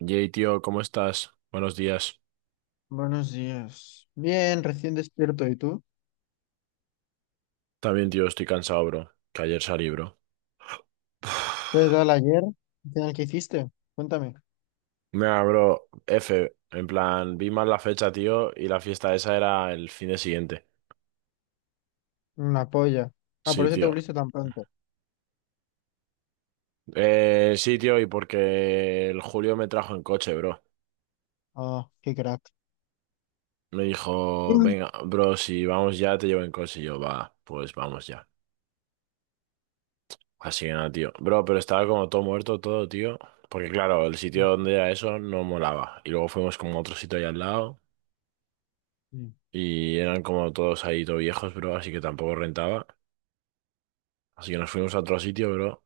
Yay, tío, ¿cómo estás? Buenos días. Buenos días. Bien, recién despierto. ¿Y tú? También, tío, estoy cansado, bro. Que ayer salí, bro. ¿Qué tal ayer? ¿Al final qué hiciste? Cuéntame. Mira, bro, F. En plan, vi mal la fecha, tío, y la fiesta esa era el fin de siguiente. Una polla. Ah, por Sí, eso te tío. volviste tan pronto. Sí, tío, y porque el Julio me trajo en coche, bro. Ah, qué crack. Me dijo, Uy. venga, bro, si vamos ya, te llevo en coche. Y yo, va, pues vamos ya. Así que nada, tío. Bro, pero estaba como todo muerto, todo, tío. Porque claro, el sitio donde era eso no molaba. Y luego fuimos como a otro sitio allá al lado. Sí. Y eran como todos ahí, todo viejos, bro, así que tampoco rentaba. Así que nos fuimos a otro sitio, bro.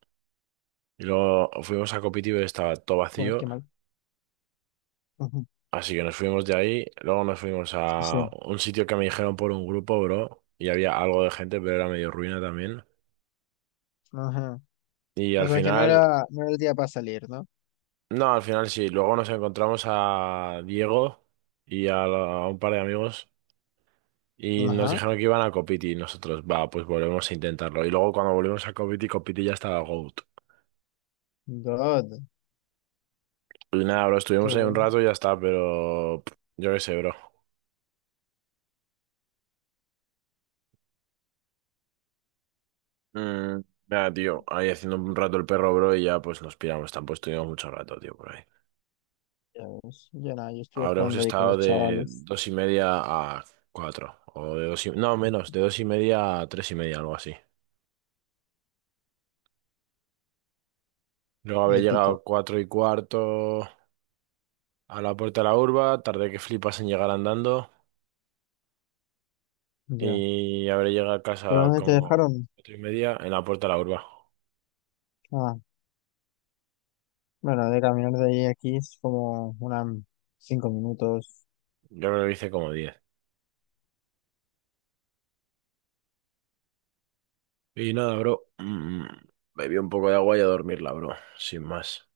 Y luego fuimos a Copitiba y estaba todo Joder, vacío. qué mal. Ujú. Así que nos fuimos de ahí. Luego nos fuimos a O un sitio que me dijeron por un grupo, bro. Y había algo de gente, pero era medio ruina también. ajá. Y O al sea que no final, era, no era el día para salir, ¿no? no, al final sí. Luego nos encontramos a Diego y a, a un par de amigos. Y nos Ajá. dijeron que iban a Copiti y nosotros, va, pues volvemos a intentarlo. Y luego cuando volvimos a Copiti, Copiti ya estaba GOAT. God, Pues nada, bro, qué estuvimos ahí un bueno. rato y ya está, pero yo qué sé, bro. Mm, nada, tío, ahí haciendo un rato el perro, bro, y ya pues nos piramos. Tampoco estuvimos mucho rato, tío, por ahí. Ya ves. Ya nada, yo estuve Habremos jugando ahí con estado los de chavales. 2:30 a cuatro, o No, menos, de 2:30 a 3:30, algo así. Luego habré Épico. llegado 4:15 a la puerta de la urba, tardé que flipas en llegar andando, Ya. y habré llegado a ¿Pero casa dónde te como dejaron? 4:30 en la puerta de la urba. Ah, bueno, de caminar de ahí a aquí es como unas 5 minutos. Yo creo que hice como diez. Y nada, bro. Bebí un poco de agua y a dormirla, bro. Sin más.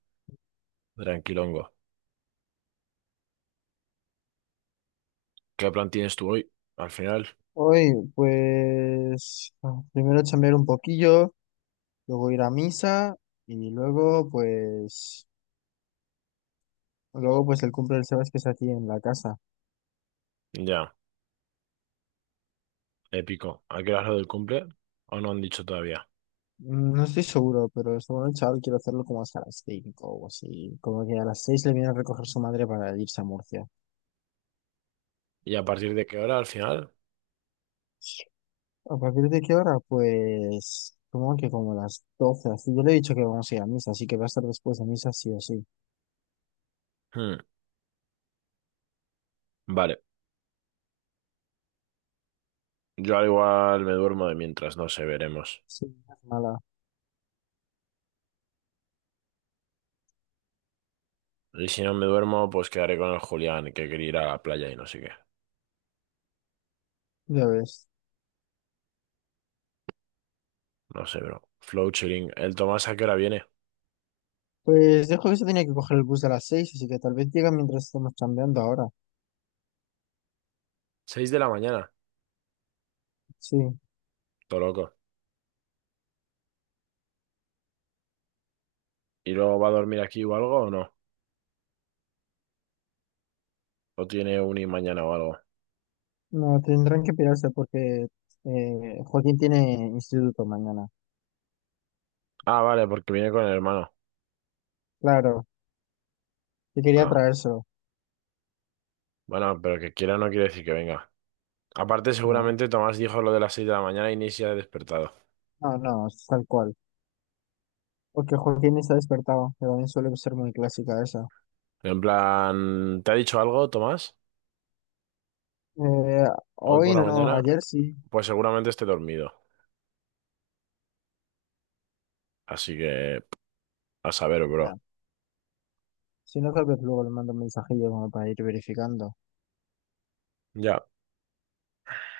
Tranquilongo. ¿Qué plan tienes tú hoy? Al final. Hoy, pues, ah, primero chambear un poquillo, luego ir a misa y luego, pues, el cumple del Sebas que es aquí en la casa. Ya, épico. ¿A qué hora es lo del cumple? ¿O no han dicho todavía? No estoy seguro, pero esta noche, chaval, quiero hacerlo como hasta las 5 o así. Como que a las 6 le viene a recoger su madre para irse a Murcia. ¿Y a partir de qué hora al final? ¿A partir de qué hora? Pues, como que como las 12 así. Yo le he dicho que vamos a ir a misa, así que va a estar después de misa sí o sí. Hmm. Vale. Yo al igual me duermo de mientras, no sé, veremos. Sí, no es mala, Y si no me duermo, pues quedaré con el Julián, que quería ir a la playa y no sé qué. ya ves. No sé, bro. Flow chilling. ¿El Tomás a qué hora viene? Pues dijo que se tenía que coger el bus a las 6, así que tal vez llega mientras estamos chambeando ahora. ¿Seis de la mañana? Sí, Todo loco. ¿Y luego va a dormir aquí o algo o no? ¿O tiene uni mañana o algo? no, tendrán que pirarse porque Joaquín tiene instituto mañana. Ah, vale, porque viene con el hermano. Claro, que quería Ah, traérselo. bueno, pero que quiera no quiere decir que venga. Aparte, No, seguramente Tomás dijo lo de las 6 de la mañana y ni se ha despertado. no, no, es tal cual. Porque Joaquín está despertado, que también suele ser muy clásica esa. En plan, ¿te ha dicho algo, Tomás? Eh, Hoy por Hoy la no, mañana, ayer sí. pues seguramente esté dormido. Así que, a saber, bro. Ya. Si no, tal vez luego le mando un mensajillo como para ir verificando. Ya.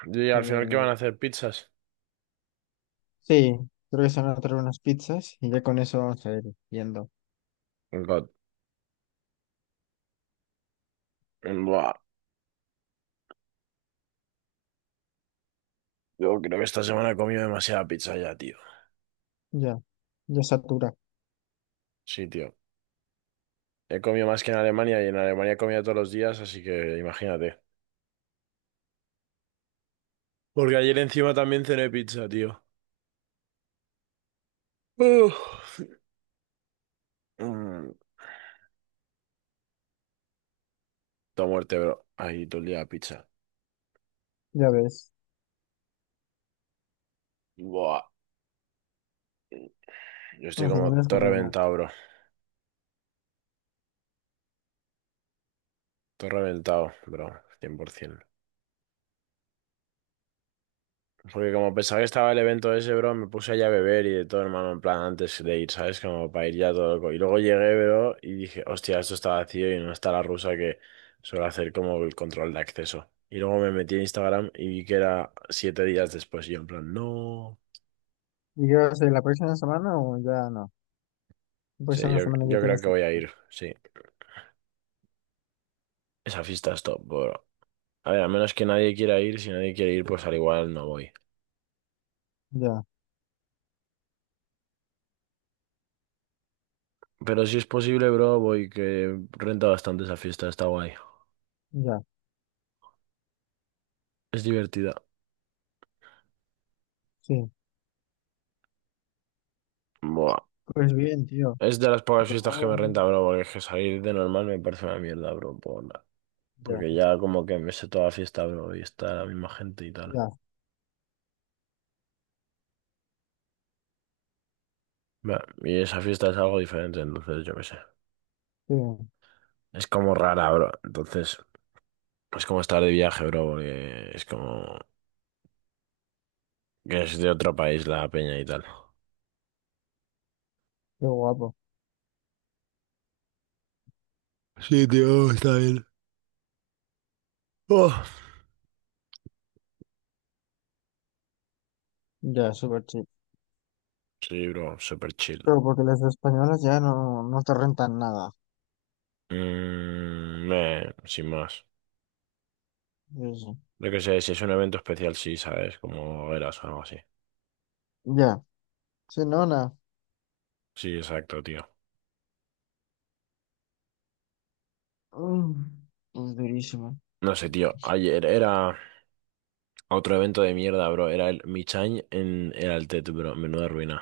Y al final, ¿qué van a Eh, hacer? ¿Pizzas? sí, creo que se van a traer unas pizzas y ya con eso vamos a ir viendo. God. Buah, yo creo que esta semana he comido demasiada pizza ya, tío. Ya, ya satura. Sí, tío. He comido más que en Alemania y en Alemania he comido todos los días, así que imagínate. Porque ayer encima también cené pizza, tío. Uf. Mm, toda muerte, bro. Ahí todo el día pizza. Ya ves, Buah. Yo estoy al como final les todo combina. reventado, bro. Todo reventado, bro. 100%. Porque como pensaba que estaba el evento ese, bro, me puse allá a beber y de todo, hermano, en plan antes de ir, ¿sabes? Como para ir ya todo loco. Y luego llegué, bro, y dije, hostia, esto está vacío y no está la rusa que suele hacer como el control de acceso. Y luego me metí en Instagram y vi que era 7 días después. Y yo en plan, no. ¿Y qué va a ser la próxima semana o ya no? La Sí, próxima yo, semana ya yo creo tienes. que voy a ir, sí. Esa fiesta es top, bro. A ver, a menos que nadie quiera ir, si nadie quiere ir, pues al igual no voy. Ya, Pero si es posible, bro, voy, que renta bastante esa fiesta, está guay. ya, Es divertida. sí. Buah. Pues bien, tío. Es de las pocas fiestas que me Lo- renta, bro, porque es que salir de normal me parece una mierda, bro. Ya, Porque ya como que me sé toda la fiesta, bro, y está la misma gente y tal. ya, Va, y esa fiesta es algo diferente, entonces yo qué sé. sí, Es como rara, bro. Entonces, es como estar de viaje, bro, porque es como que es de otro país la peña y tal. qué guapo. Sí, tío, está bien. Ya, súper chido. Sí, bro, super chill. Pero porque las españolas ya no, no te rentan nada. Mm, meh, sin más. Eso. Lo que sé, si es un evento especial, sí, ¿sabes? Como eras o algo así. Ya, sí, no, nada. Sí, exacto, tío. Mm, pues durísimo. No sé, tío. Ayer era otro evento de mierda, bro. Era el Michain en el Altet, bro. Menuda ruina.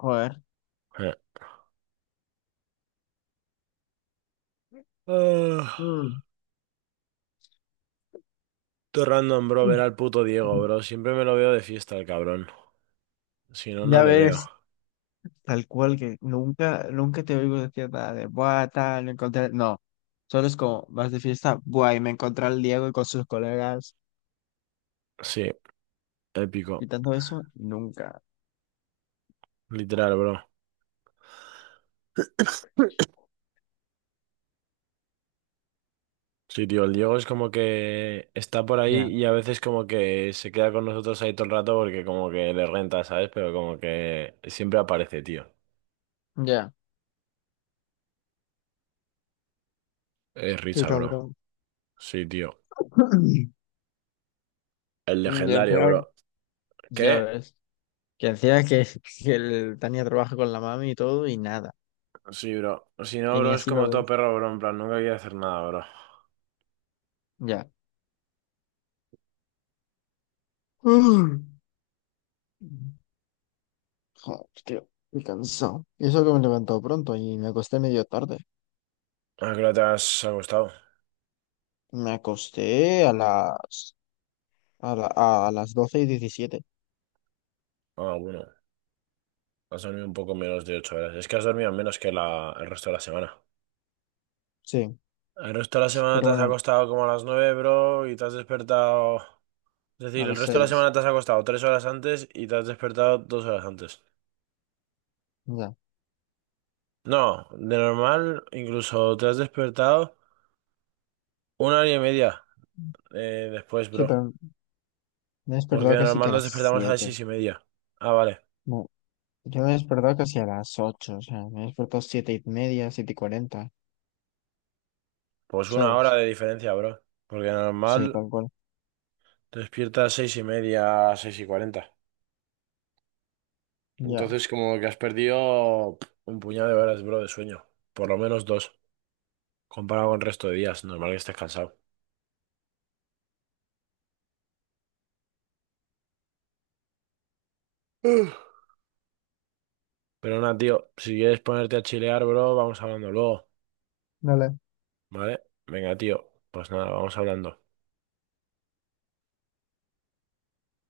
Joder. Eh. Ah, Mm, todo random, bro, ver al puto Diego, mm. bro. Siempre me lo veo de fiesta, el cabrón. Si no, no Ya le veo. ves. Tal cual que nunca, nunca te oigo decir nada de buah, tal, me encontré. No, solo es como vas de fiesta, buah, y me encontré al Diego y con sus colegas Sí, y épico. tanto eso, nunca. Literal, bro. Sí, tío, el Diego es como que está por ahí Ya, y a veces como que se queda con nosotros ahí todo el rato porque como que le renta, ¿sabes? Pero como que siempre aparece, tío. ya, Es qué risa, bro. cabrón. Sí, tío. El Y legendario, encima, bro. ya ¿Qué? ves, que encima que, que el Tania trabaja con la mami y todo y nada, Sí, bro. Si no, y ni bro, es así lo como todo ves. perro, bro. En plan, nunca quiere hacer nada, bro. Ya. Mm. Joder, tío, estoy cansado. Y eso que me levantó pronto y me acosté medio tarde. ¿A qué hora te has acostado? Me acosté a las A, la- a las 12:17. Ah, bueno. Has dormido un poco menos de 8 horas. Es que has dormido menos que el resto de la semana. Sí, El resto de la semana te pero has bueno, acostado como a las 9, bro, y te has despertado... Es a decir, el las resto de la seis semana te has acostado 3 horas antes y te has despertado 2 horas antes. Ya. No, de normal incluso te has despertado una hora y media después, Sí, bro. pero me he Porque despertado de casi que normal a nos las despertamos a las siete 6:30. Ah, vale. No, yo me he despertado casi a las 8. O sea, me he despertado 7 y media, 7:40. Pues una hora ¿Sabes? de diferencia, bro. Porque de Sí, normal tal cual. te despiertas a 6:30, 6:40. Ya. Entonces como que has perdido un puñado de horas, bro, de sueño. Por lo menos dos, comparado con el resto de días. Normal que estés cansado. Uf. Pero nada, tío, si quieres ponerte a chilear, bro, vamos hablando luego. No le Vale, venga, tío. Pues nada, vamos hablando.